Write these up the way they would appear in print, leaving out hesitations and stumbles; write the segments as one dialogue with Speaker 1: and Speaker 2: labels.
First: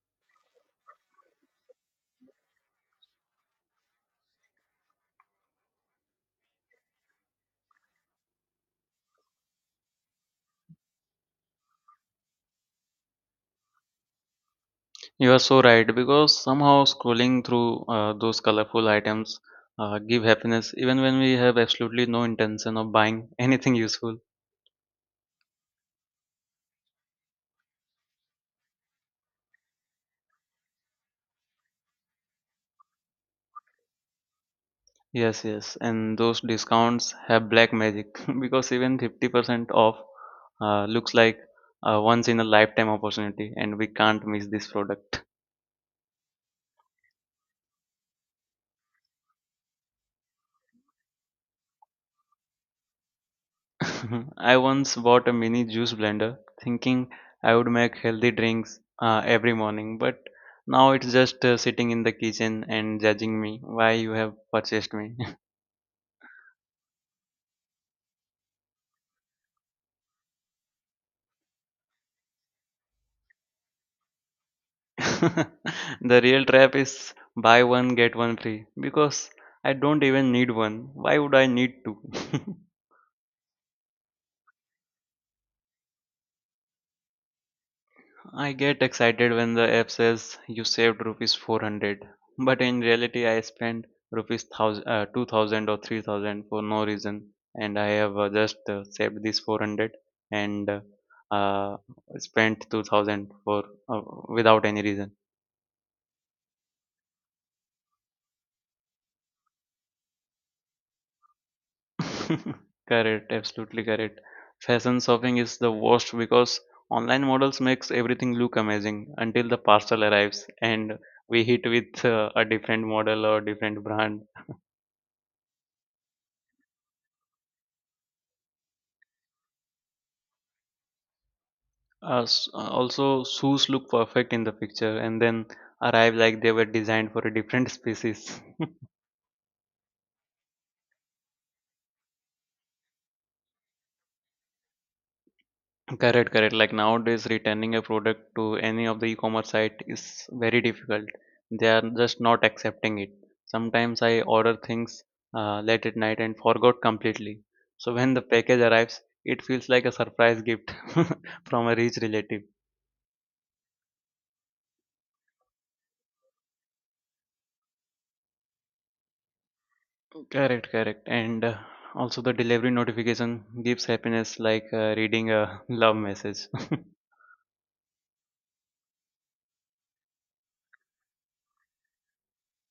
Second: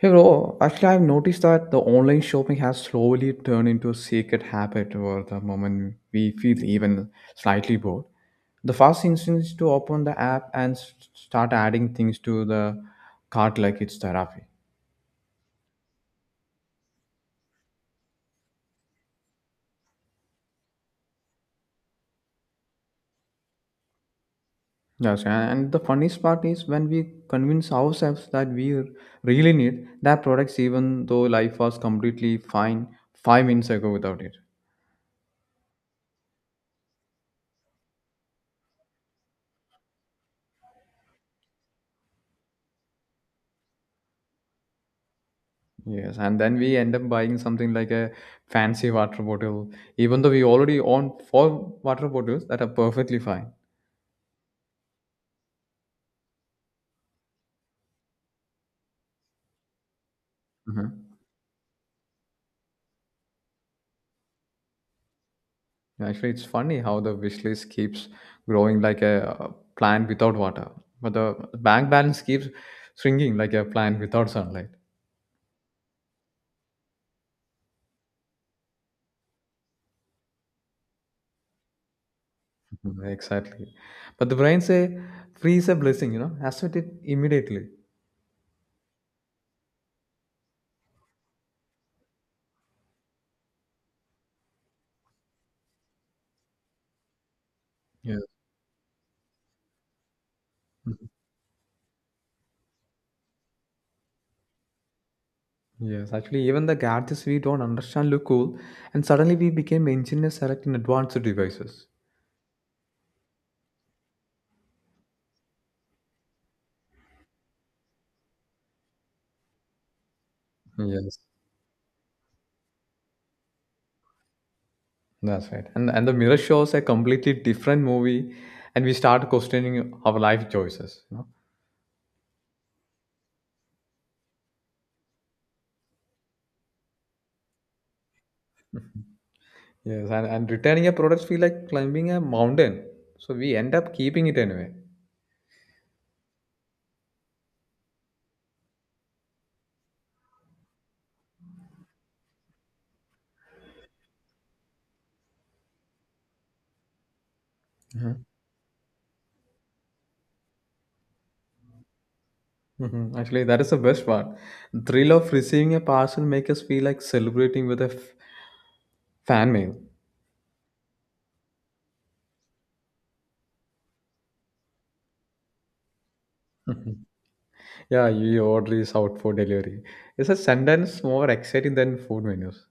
Speaker 1: Hey bro, actually I've noticed that the online shopping has slowly turned into a secret habit where the moment we feel even slightly bored. The first instinct is to open the app and start adding things to the cart like it's therapy.
Speaker 2: You are so right because somehow scrolling through those colorful items give happiness even when we have absolutely no intention of buying anything useful.
Speaker 1: Yes, and the funniest part is when we convince ourselves that we really need that products even though life was completely fine 5 minutes ago without it.
Speaker 2: Yes, yes, and those discounts have black magic because even 50% off looks like a once in a lifetime opportunity and we can't miss this product.
Speaker 1: Yes, and then we end up buying something like a fancy water bottle, even though we already own four water bottles that are perfectly fine.
Speaker 2: I once bought a mini juice blender thinking I would make healthy drinks every morning, but now
Speaker 1: Mhm.
Speaker 2: it's just sitting in the kitchen and judging me, why you have purchased me.
Speaker 1: Actually, it's funny how the wish list keeps growing like a plant without water, but the bank balance keeps shrinking like a plant without sunlight.
Speaker 2: The real trap is buy one get one free because I don't even need one. Why would I need two?
Speaker 1: Mhm, exactly. But the brain say, freeze a blessing, you know, accept it immediately.
Speaker 2: I get excited when the app says you saved rupees 400, but in reality, I spent rupees 1000, 2000 or 3000 for no reason, and I have
Speaker 1: Yes.
Speaker 2: just saved this 400 and
Speaker 1: Mhm.
Speaker 2: uh, spent 2000 for uh, without any reason.
Speaker 1: Yes, actually, even the gadgets we don't understand look cool, and suddenly we became engineers selecting advanced devices.
Speaker 2: Correct, absolutely correct. Fashion shopping is the worst because online models makes everything look amazing until the parcel arrives and
Speaker 1: Yes,
Speaker 2: we hit with a different model or different brand.
Speaker 1: that's right. And the mirror shows a completely different movie, and we start questioning our life choices, you know?
Speaker 2: Also, shoes look perfect in the picture and then arrive like they were designed for a different species.
Speaker 1: Yes, and returning a product feel like climbing a mountain, so we end up keeping it anyway.
Speaker 2: Correct, correct. Like nowadays, returning a product to any of the e-commerce site is very difficult. They are just not accepting it. Sometimes I order things late at night and forgot completely. So when
Speaker 1: Mm-hmm.
Speaker 2: the package arrives, it feels like a surprise gift from a rich relative.
Speaker 1: Mm-hmm. Actually, that is the best part. Thrill of receiving a parcel make us feel like celebrating with a fan mail.
Speaker 2: Correct, correct. And also the delivery notification gives happiness like reading a love message.
Speaker 1: Mhm. Yeah, your order is out for delivery. It's a sentence more exciting than food menus.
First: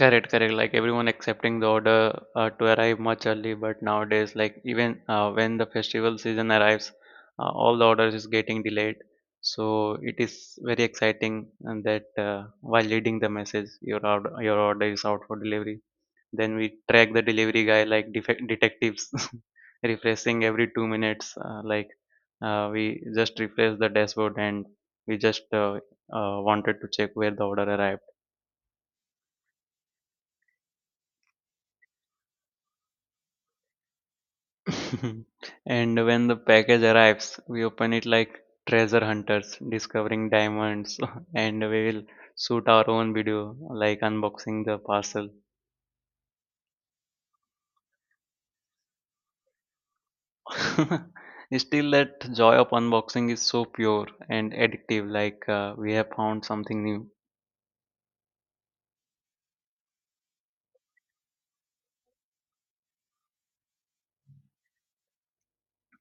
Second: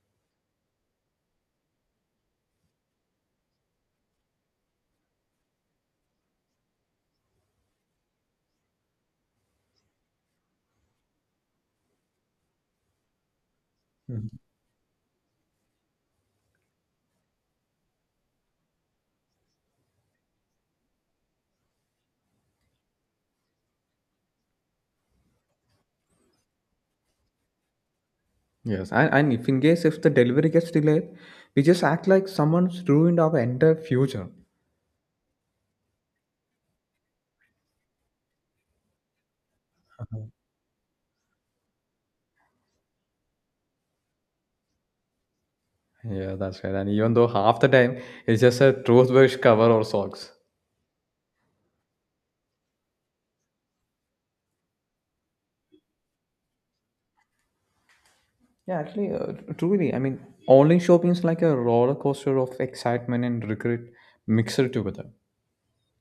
Speaker 2: Correct, correct. Like everyone accepting the order to arrive much early, but nowadays, like even when the festival season arrives, all the orders is getting delayed. So it is very exciting, and that while leading the message, your order,
Speaker 1: Mm-hmm.
Speaker 2: your order is out for delivery. Then we track the delivery guy like detectives, refreshing every 2 minutes. Like we just refresh the dashboard, and we just wanted to check where the order arrived.
Speaker 1: Yes, and if in case if the delivery gets delayed, we just act like someone's ruined our entire future.
Speaker 2: And when the package arrives, we open it like treasure hunters discovering diamonds, and we will shoot our own video, like unboxing the parcel.
Speaker 1: Yeah, that's right. And even though half the time it's just a toothbrush cover or socks.
Speaker 2: Still, that joy of unboxing is so pure and addictive, like we have found something new.
Speaker 1: Yeah, actually, truly, I mean, online shopping is like a roller coaster of excitement and regret mixed together.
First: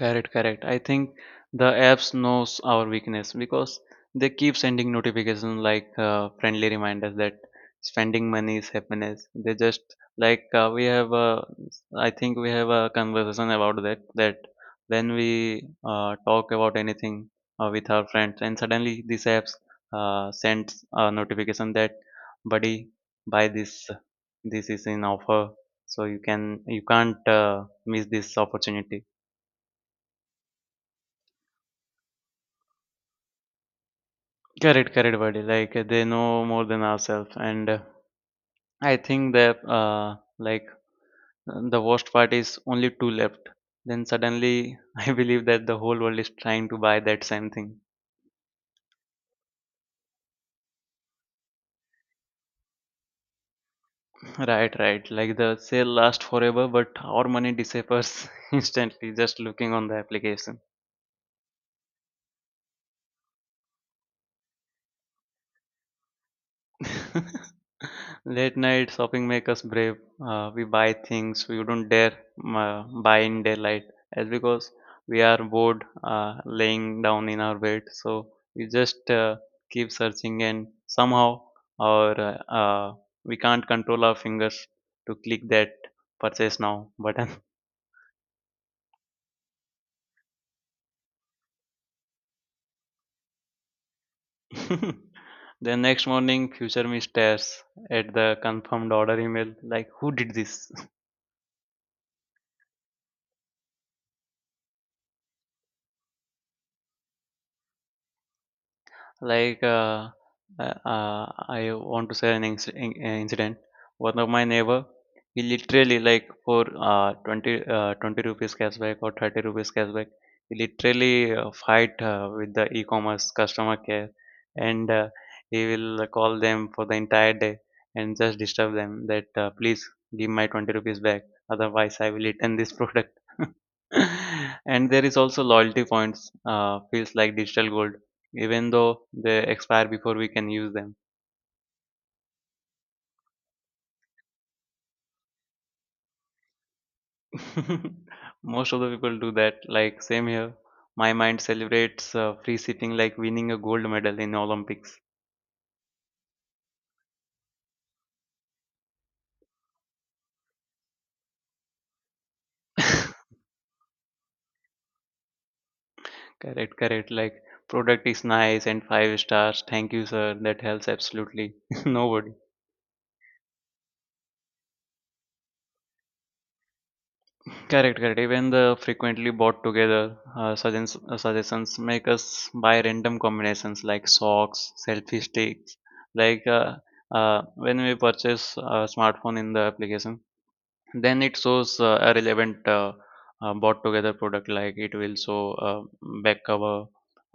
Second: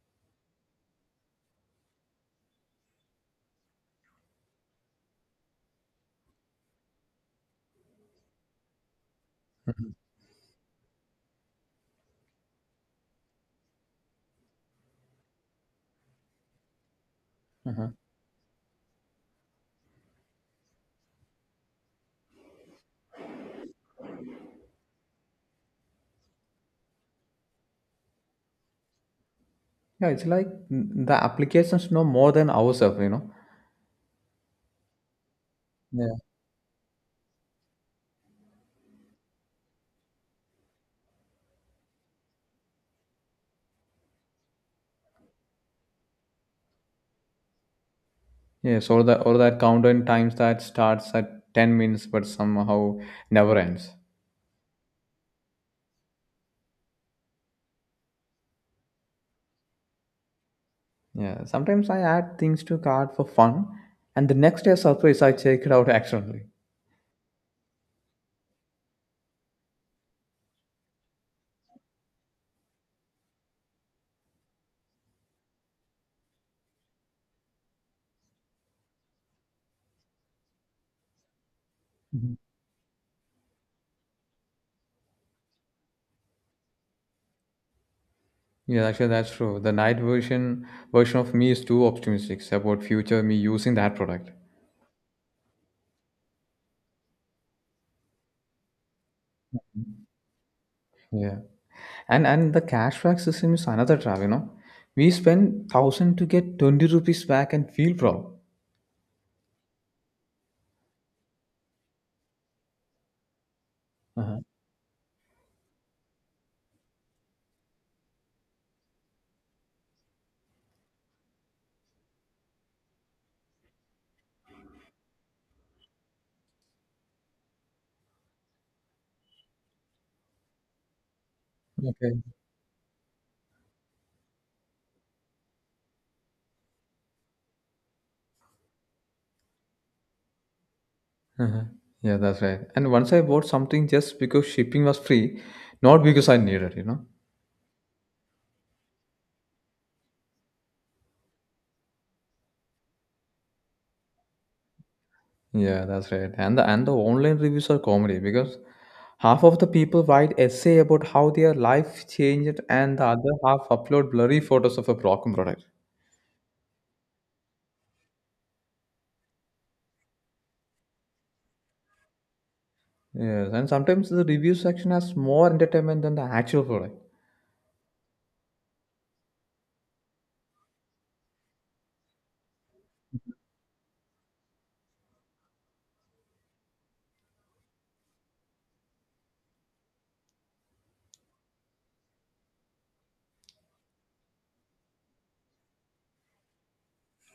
Speaker 2: Correct, correct. I think the apps knows our weakness because they keep sending notifications like friendly reminders that spending money is happiness. They just, like, I think we have a conversation about that when we talk about anything
Speaker 1: Uh-huh.
Speaker 2: with our friends, and suddenly these apps sends a notification that, buddy, buy this. This is in offer, so you can't miss this opportunity.
Speaker 1: Yeah, it's like the applications know more than ourselves, you know.
Speaker 2: Correct, correct, buddy. Like they
Speaker 1: Yeah.
Speaker 2: know more than ourselves, and I think that like the worst part is only two left. Then suddenly, I believe that the whole world is trying to buy that same thing.
Speaker 1: Yes, or that countdown times that starts at 10 minutes but somehow never ends.
Speaker 2: Right, right. Like the sale lasts forever, but our money disappears instantly just looking on the application.
Speaker 1: Yeah, sometimes I add things to cart for fun, and the next day surprise I check it out accidentally.
Speaker 2: Late night shopping make us brave. We buy things we don't dare buy in daylight, as because we are bored laying down in our bed. So we just keep searching, and somehow our
Speaker 1: Mhm.
Speaker 2: we can't control our fingers to click that purchase now button.
Speaker 1: Yeah, actually that's true. The night version of me is too optimistic about future me using that product.
Speaker 2: Then next morning, future me stares at the confirmed order email like, "Who did this?"
Speaker 1: Yeah, and the cashback system is another trap, you know. We spend thousand to get 20 rupees back and feel proud.
Speaker 2: Like I want to say an incident. One of
Speaker 1: Uh-huh.
Speaker 2: my neighbor, he literally, like, for 20 rupees cashback or 30 rupees cashback, he literally fight with the e-commerce customer care, and he will call them for the entire day and just disturb them that, please give my 20 rupees back, otherwise I
Speaker 1: Okay.
Speaker 2: will return this product. And there is also loyalty points feels like digital gold even though they expire before we can use them.
Speaker 1: Uh-huh. Yeah, that's right. And once I bought something just because shipping was free, not because I needed, you know.
Speaker 2: Most of the people do that. Like same here, my mind celebrates free shipping like winning a gold medal in Olympics.
Speaker 1: Yeah, that's right. And the online reviews are comedy because half of the people write essay about how their life changed and the other half upload blurry photos of a broken product.
Speaker 2: Correct, correct. Like, product is nice and five stars. Thank you, sir. That helps absolutely nobody.
Speaker 1: Yes, and sometimes the review section has more entertainment than the actual product.
Speaker 2: Correct, correct. Even the frequently bought together suggestions make us buy random combinations like socks, selfie sticks. Like when we purchase a smartphone in the application, then it shows a relevant bought together product, like it will show back cover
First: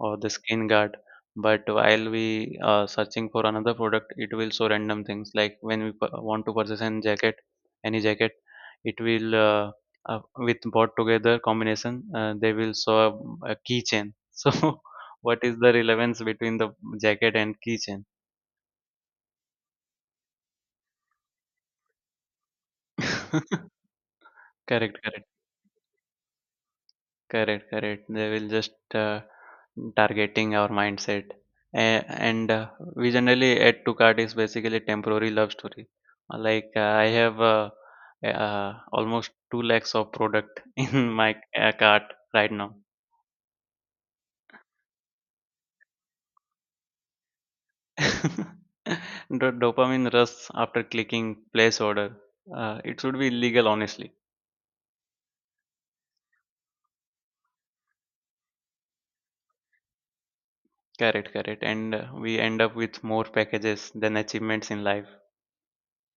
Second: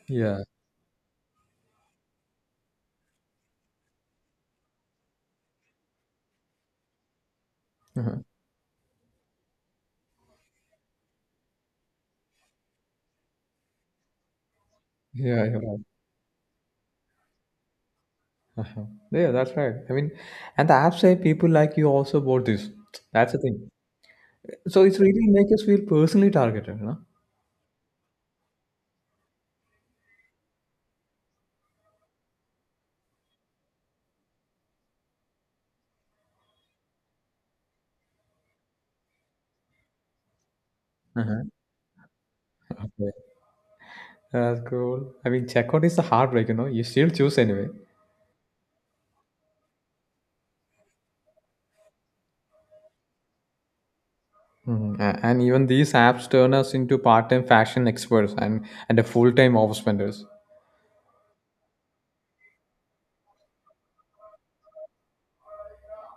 Speaker 2: or the
Speaker 1: Yeah.
Speaker 2: skin guard. But while we are searching for another product, it will show random things like when we want to purchase any jacket, any
Speaker 1: Uh-huh.
Speaker 2: jacket, it will with bought together combination, they will show a keychain. So what
Speaker 1: Yeah,
Speaker 2: is
Speaker 1: you're
Speaker 2: the
Speaker 1: right.
Speaker 2: relevance between the jacket and keychain?
Speaker 1: Uh-huh. Yeah, that's right. I mean, and the app say people like you also bought this. That's the thing.
Speaker 2: Correct,
Speaker 1: So it's
Speaker 2: correct.
Speaker 1: really make us feel personally targeted, you know?
Speaker 2: Correct, correct. They will just targeting our mindset. And we generally add to cart is basically temporary love story. Like I have almost 2 lakhs of product in my
Speaker 1: Uh-huh.
Speaker 2: cart right now.
Speaker 1: Okay. That's cool. I mean, checkout is a heartbreak, you know. You still choose anyway.
Speaker 2: Dopamine rush after clicking place order. It should be illegal, honestly.
Speaker 1: Mhm. And even these apps turn us into part-time fashion experts and a full-time office spenders.
Speaker 2: Correct, correct. And we end up with more packages than achievements in life.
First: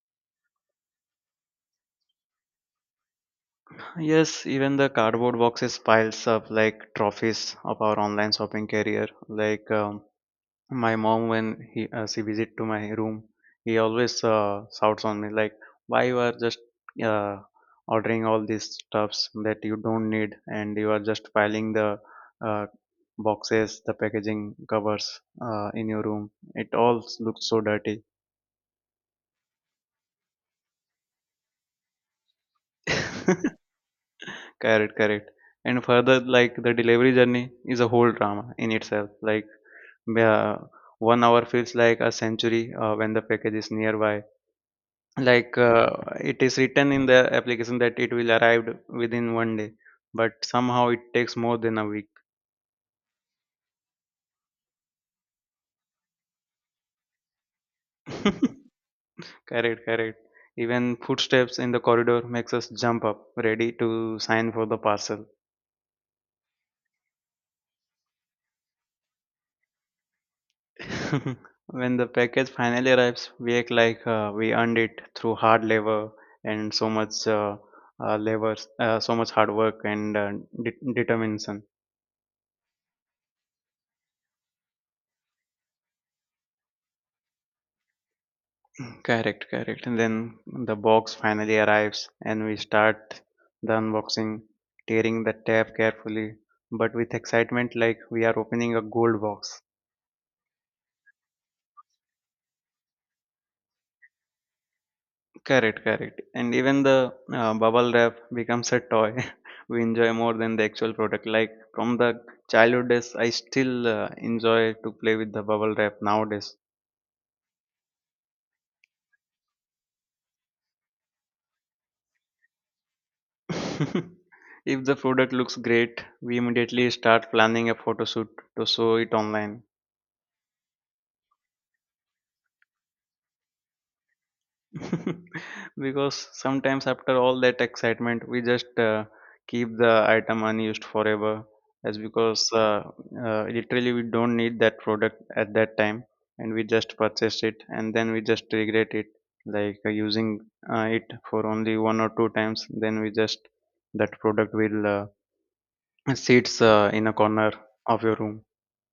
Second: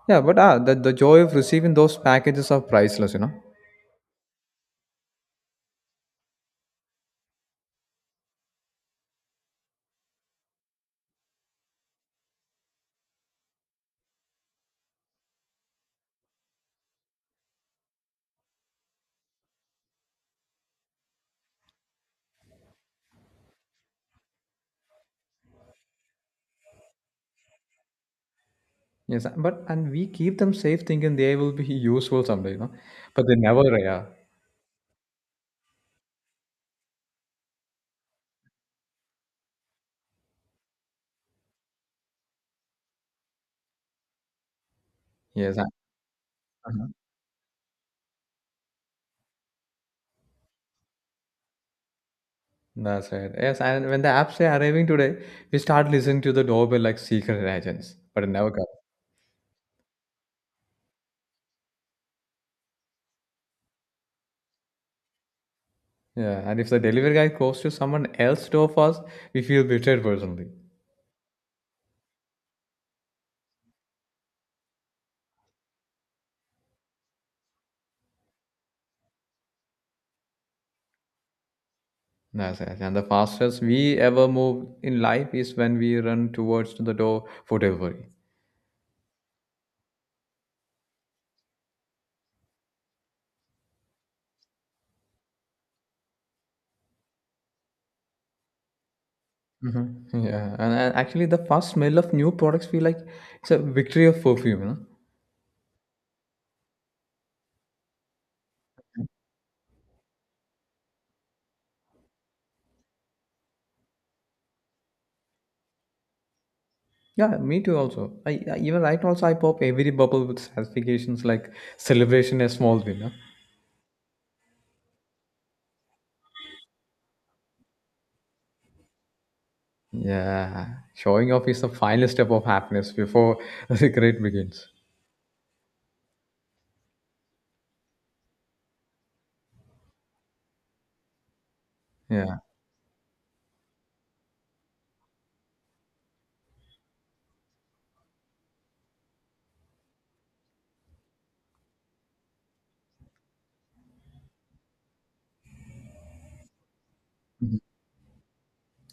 Speaker 1: Yeah, but ah, the joy of receiving those packages are priceless, you know.
Speaker 2: Yes, even the cardboard boxes piles up like trophies of our online shopping career. Like my mom, when he she visit to my room, he always shouts on me like, "Why you are just uh, ordering all these stuffs that you don't need, and you are just piling the uh, boxes, the packaging covers in your room. It all looks so dirty."
Speaker 1: Yes, but and we keep them safe, thinking they will be useful someday, you know. But they never are.
Speaker 2: Correct, correct. And further, like the delivery journey is a whole drama in itself. Like, yeah, one hour feels like a century when the package is nearby.
Speaker 1: Yes,
Speaker 2: Like
Speaker 1: I-
Speaker 2: it is
Speaker 1: uh-huh.
Speaker 2: written in the application that it will arrive within one day, but somehow it takes more than a week.
Speaker 1: That's right. Yes, and when the apps say arriving today, we start listening to the doorbell like secret agents, but it never comes.
Speaker 2: Correct, correct. Even footsteps in the corridor makes us jump up, ready to sign for the parcel.
Speaker 1: Yeah, and if the delivery guy goes to someone else's door first, we feel betrayed personally.
Speaker 2: When the package finally arrives, we act like we earned it through hard labor and so much labor, so much hard work and determination.
Speaker 1: That's it. And the fastest we ever move in life is when we run towards the door for delivery.
Speaker 2: Correct, correct. And then the box finally arrives and we start the unboxing, tearing the tab carefully, but with excitement like we are opening a gold box.
Speaker 1: Mhm. Yeah, and actually, the first smell of new products feel like it's a victory of perfume, you know?
Speaker 2: Correct, correct. And even the bubble wrap becomes a toy we enjoy more than the actual product. Like from the childhood days, I still enjoy to play with the bubble wrap nowadays.
Speaker 1: Yeah, me too. Also, I even right now also I pop every bubble with satisfactions like celebration a small win, huh?
Speaker 2: If the product looks great, we immediately start planning a photo shoot to show it online.
Speaker 1: Yeah, showing off is the final step of happiness before the cigarette begins.
Speaker 2: Because sometimes after all that excitement, we just keep the item unused forever, as
Speaker 1: Yeah,
Speaker 2: because literally we don't need that product at that time, and we just purchase it and then we just regret it, like using it for only one or two times. Then we just that product will sits in a corner of your room.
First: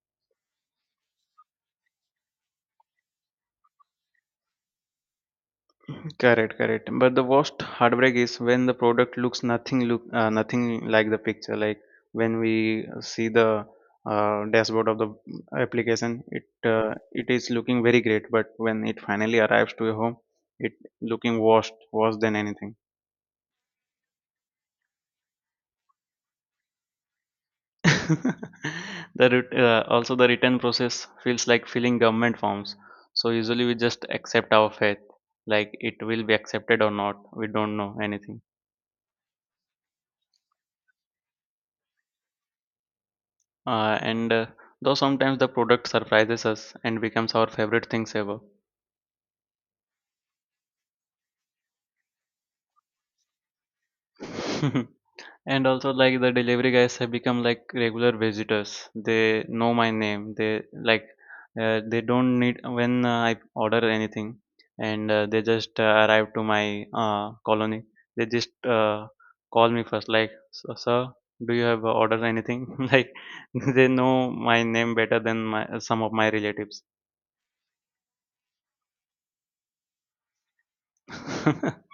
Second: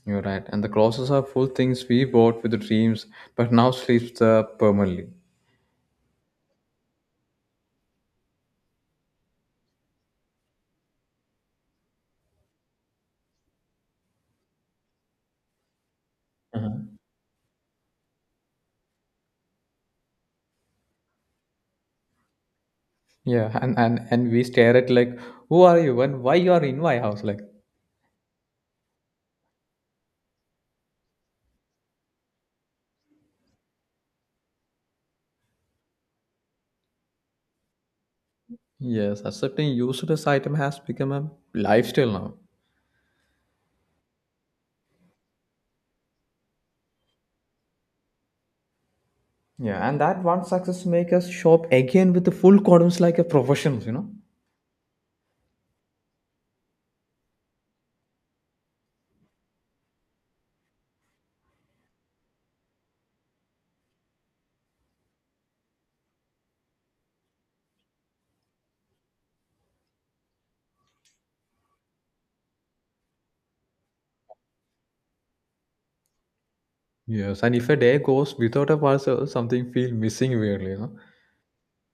Speaker 1: you're right. And the closets are full things we bought with the dreams, but now sleeps there permanently.
Speaker 2: Correct, correct. But the worst heartbreak is when the product looks nothing like the picture. Like when we see the dashboard of the application, it is looking very great, but when it finally arrives to your home, it looking worst worse than anything.
Speaker 1: Yeah, and we stare at like, who are you and why you are in my house? Like,
Speaker 2: the also, the return process feels like filling government forms. So usually we just accept our faith, like it will be accepted or not. We don't know anything.
Speaker 1: yes, accepting useless item has become a lifestyle now.
Speaker 2: And though sometimes the product surprises us and becomes our favorite things ever.
Speaker 1: Yeah, and that one success make us shop again with the full columns like a professionals, you know.
Speaker 2: And also, like, the delivery guys have become like regular visitors. They know my name. They don't need, when I order anything, and they just arrive to my colony. They just call me first like, "Sir, sir, do you have ordered anything?" Like they know my name better than my some of my relatives.
Speaker 1: Yes, and if a day goes without a parcel, something feel missing weirdly, you know.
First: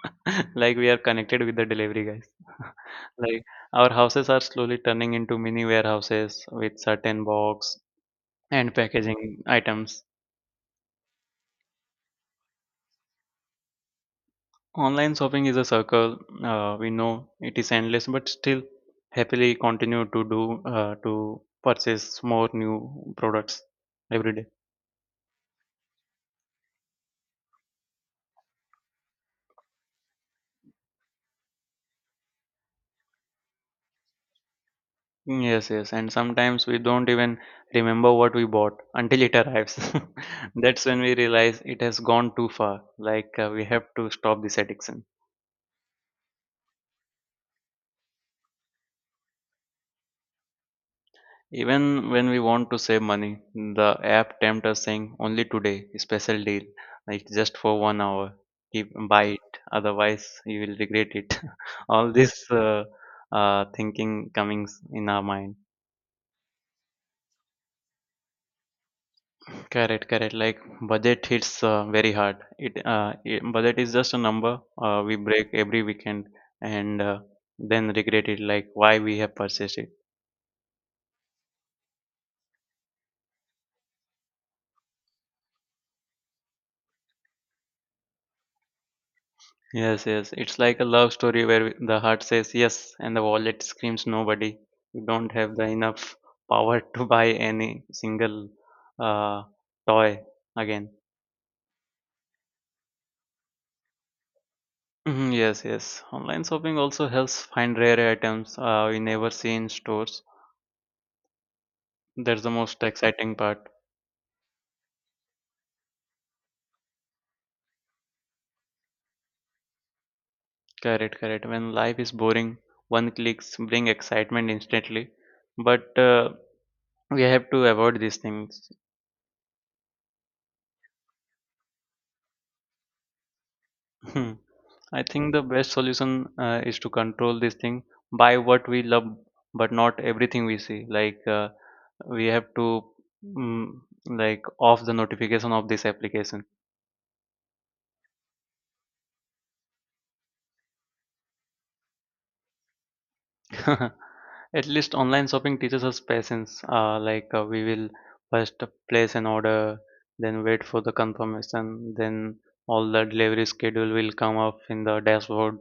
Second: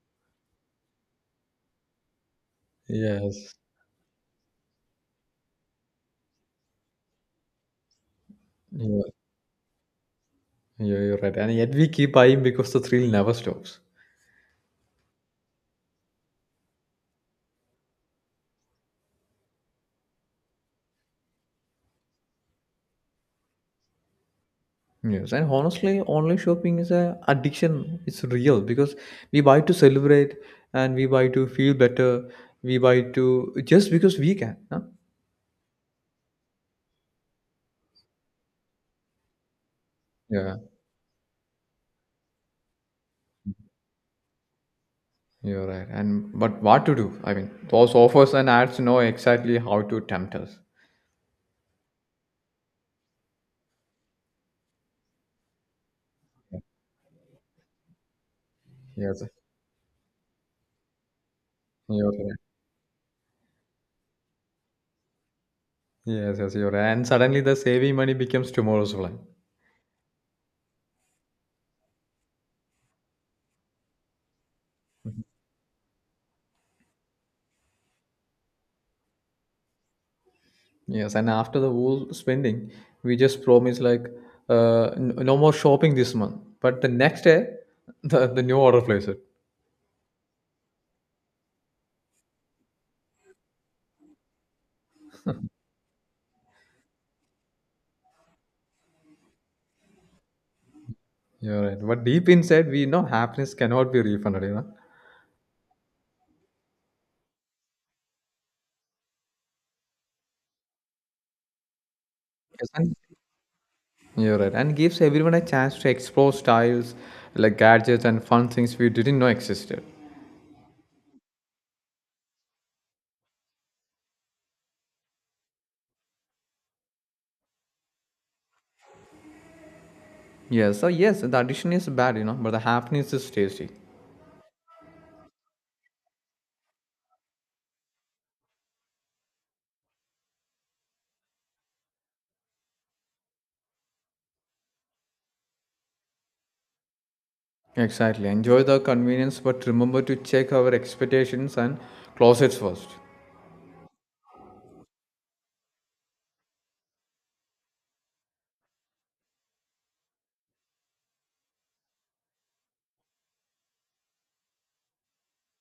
Speaker 2: Like we are connected with the delivery guys. Like
Speaker 1: Yes,
Speaker 2: our houses are slowly turning into mini warehouses with certain box and
Speaker 1: yeah,
Speaker 2: packaging items.
Speaker 1: yeah, you're right, and yet we keep buying because the thrill never stops.
Speaker 2: Online shopping is a circle. We know it is endless, but still happily continue to purchase more new products every day.
Speaker 1: Yes, and honestly, online shopping is a addiction. It's real because we buy to celebrate and we buy to feel better. We buy to just because we can, huh?
Speaker 2: Yes, yes, and sometimes we don't even remember what we bought until it arrives.
Speaker 1: Yeah,
Speaker 2: That's when we realize it has gone too far. Like we have to stop this addiction.
Speaker 1: you're right. And but what to do? I mean, those offers and ads know exactly how to tempt us.
Speaker 2: Even when we want to save money, the app tempts us saying, only today, special deal. Like, just for one hour, keep
Speaker 1: Yes,
Speaker 2: buy it. Otherwise, you will regret it.
Speaker 1: you're
Speaker 2: All
Speaker 1: right.
Speaker 2: this thinking coming in our mind.
Speaker 1: Yes, you're right. And suddenly the saving money becomes tomorrow's plan.
Speaker 2: Correct, correct. Like budget hits very hard. It budget is just a number we break every weekend, and then regret it. Like, why we have purchased it.
Speaker 1: Yes, and after the whole spending, we just promise like no more shopping this month. But the next day, the new order plays it.
Speaker 2: Yes, yes. It's like a love story where the heart says yes and the wallet screams nobody. You don't have the enough power to buy any single uh, toy again.
Speaker 1: You're right. But deep inside, we know happiness cannot be refunded, you know.
Speaker 2: Mhm. Yes, yes. Online shopping also helps find rare items we never see in stores. That's the
Speaker 1: Yes,
Speaker 2: most
Speaker 1: and-
Speaker 2: exciting part.
Speaker 1: you're right. And gives everyone a chance to explore styles like gadgets and fun things we didn't know existed.
Speaker 2: Correct, correct. When life is boring, one clicks bring excitement instantly, but we have to avoid these things.
Speaker 1: Yes, so yes, the addition is bad, you know, but the happiness is tasty.
Speaker 2: Hmm. I think the best solution is to control this thing by what we love, but not everything we see. Like we have to mm, like off the notification of this application.
Speaker 1: Exactly. Enjoy the convenience, but remember to check our expectations and closets first.
Speaker 2: At least online shopping teaches us patience. Like we will first place an order, then wait for the confirmation, then all the delivery schedule will come up in the dashboard.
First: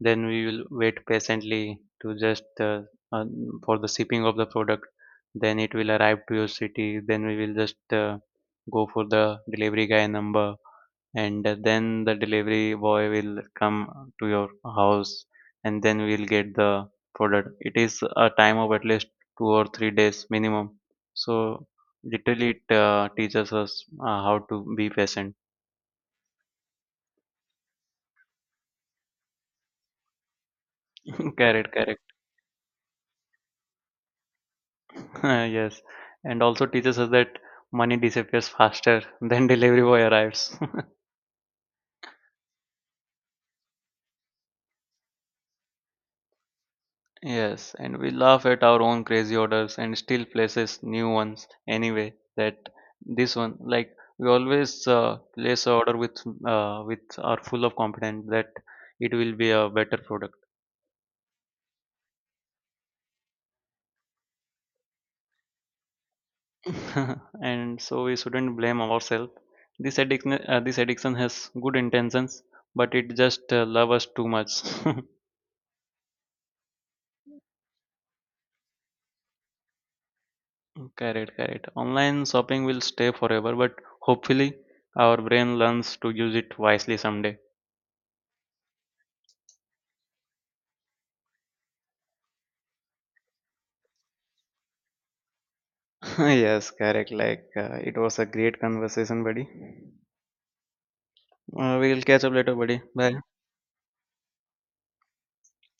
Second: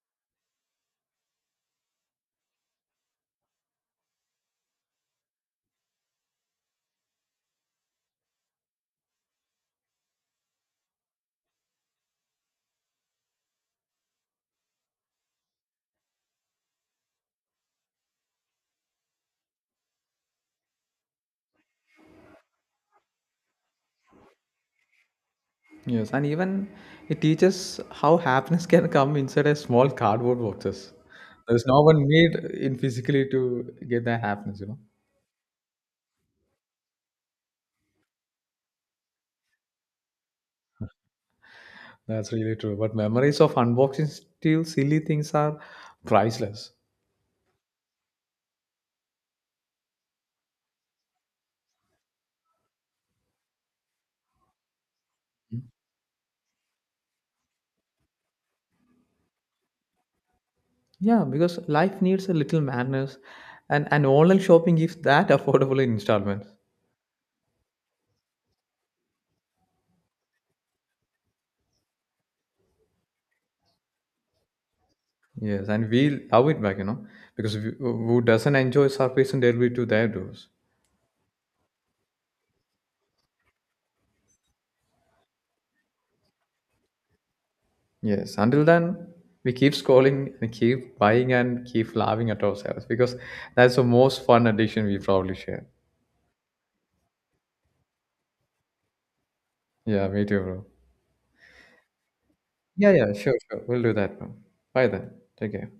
Speaker 2: Then we will wait patiently to just uh, for the shipping of the product. Then it will arrive to your city. Then we will just go for the delivery guy number, and then the delivery boy will come to your house, and then we'll get the product. It is a time of at least 2 or 3 days minimum. So literally it teaches us how to be patient.
Speaker 1: Yes, and even it teaches how happiness can come inside a small cardboard boxes. There's
Speaker 2: Correct,
Speaker 1: no one
Speaker 2: correct.
Speaker 1: need in physically to get that happiness, you know.
Speaker 2: Yes, and also teaches us that money disappears faster than delivery boy arrives.
Speaker 1: That's really true. But memories of unboxing still silly things are priceless.
Speaker 2: Yes, and we laugh at our own crazy orders and still places new ones anyway. That, this one, like we always place a order with are full of confidence that it will be a better product.
Speaker 1: Yeah, because life needs a little madness and online shopping gives that affordable in installments.
Speaker 2: And so we shouldn't blame ourselves. This addiction has good intentions, but it just love us too much.
Speaker 1: Yes, and we love it back, you know, because we, who doesn't enjoy surfacing delivery to their doors?
Speaker 2: Correct, correct. Online shopping will stay forever, but hopefully our brain learns to use it wisely someday.
Speaker 1: Yes, until then, we keep scrolling and keep buying and keep laughing at ourselves because that's the most fun addiction we probably share.
Speaker 2: Yes, correct. Like, it was a great conversation, buddy.
Speaker 1: Yeah, me too, bro.
Speaker 2: We'll catch up later, buddy.
Speaker 1: Yeah, yeah,
Speaker 2: Bye.
Speaker 1: sure, sure. We'll do that, bro. Bye then. Take care.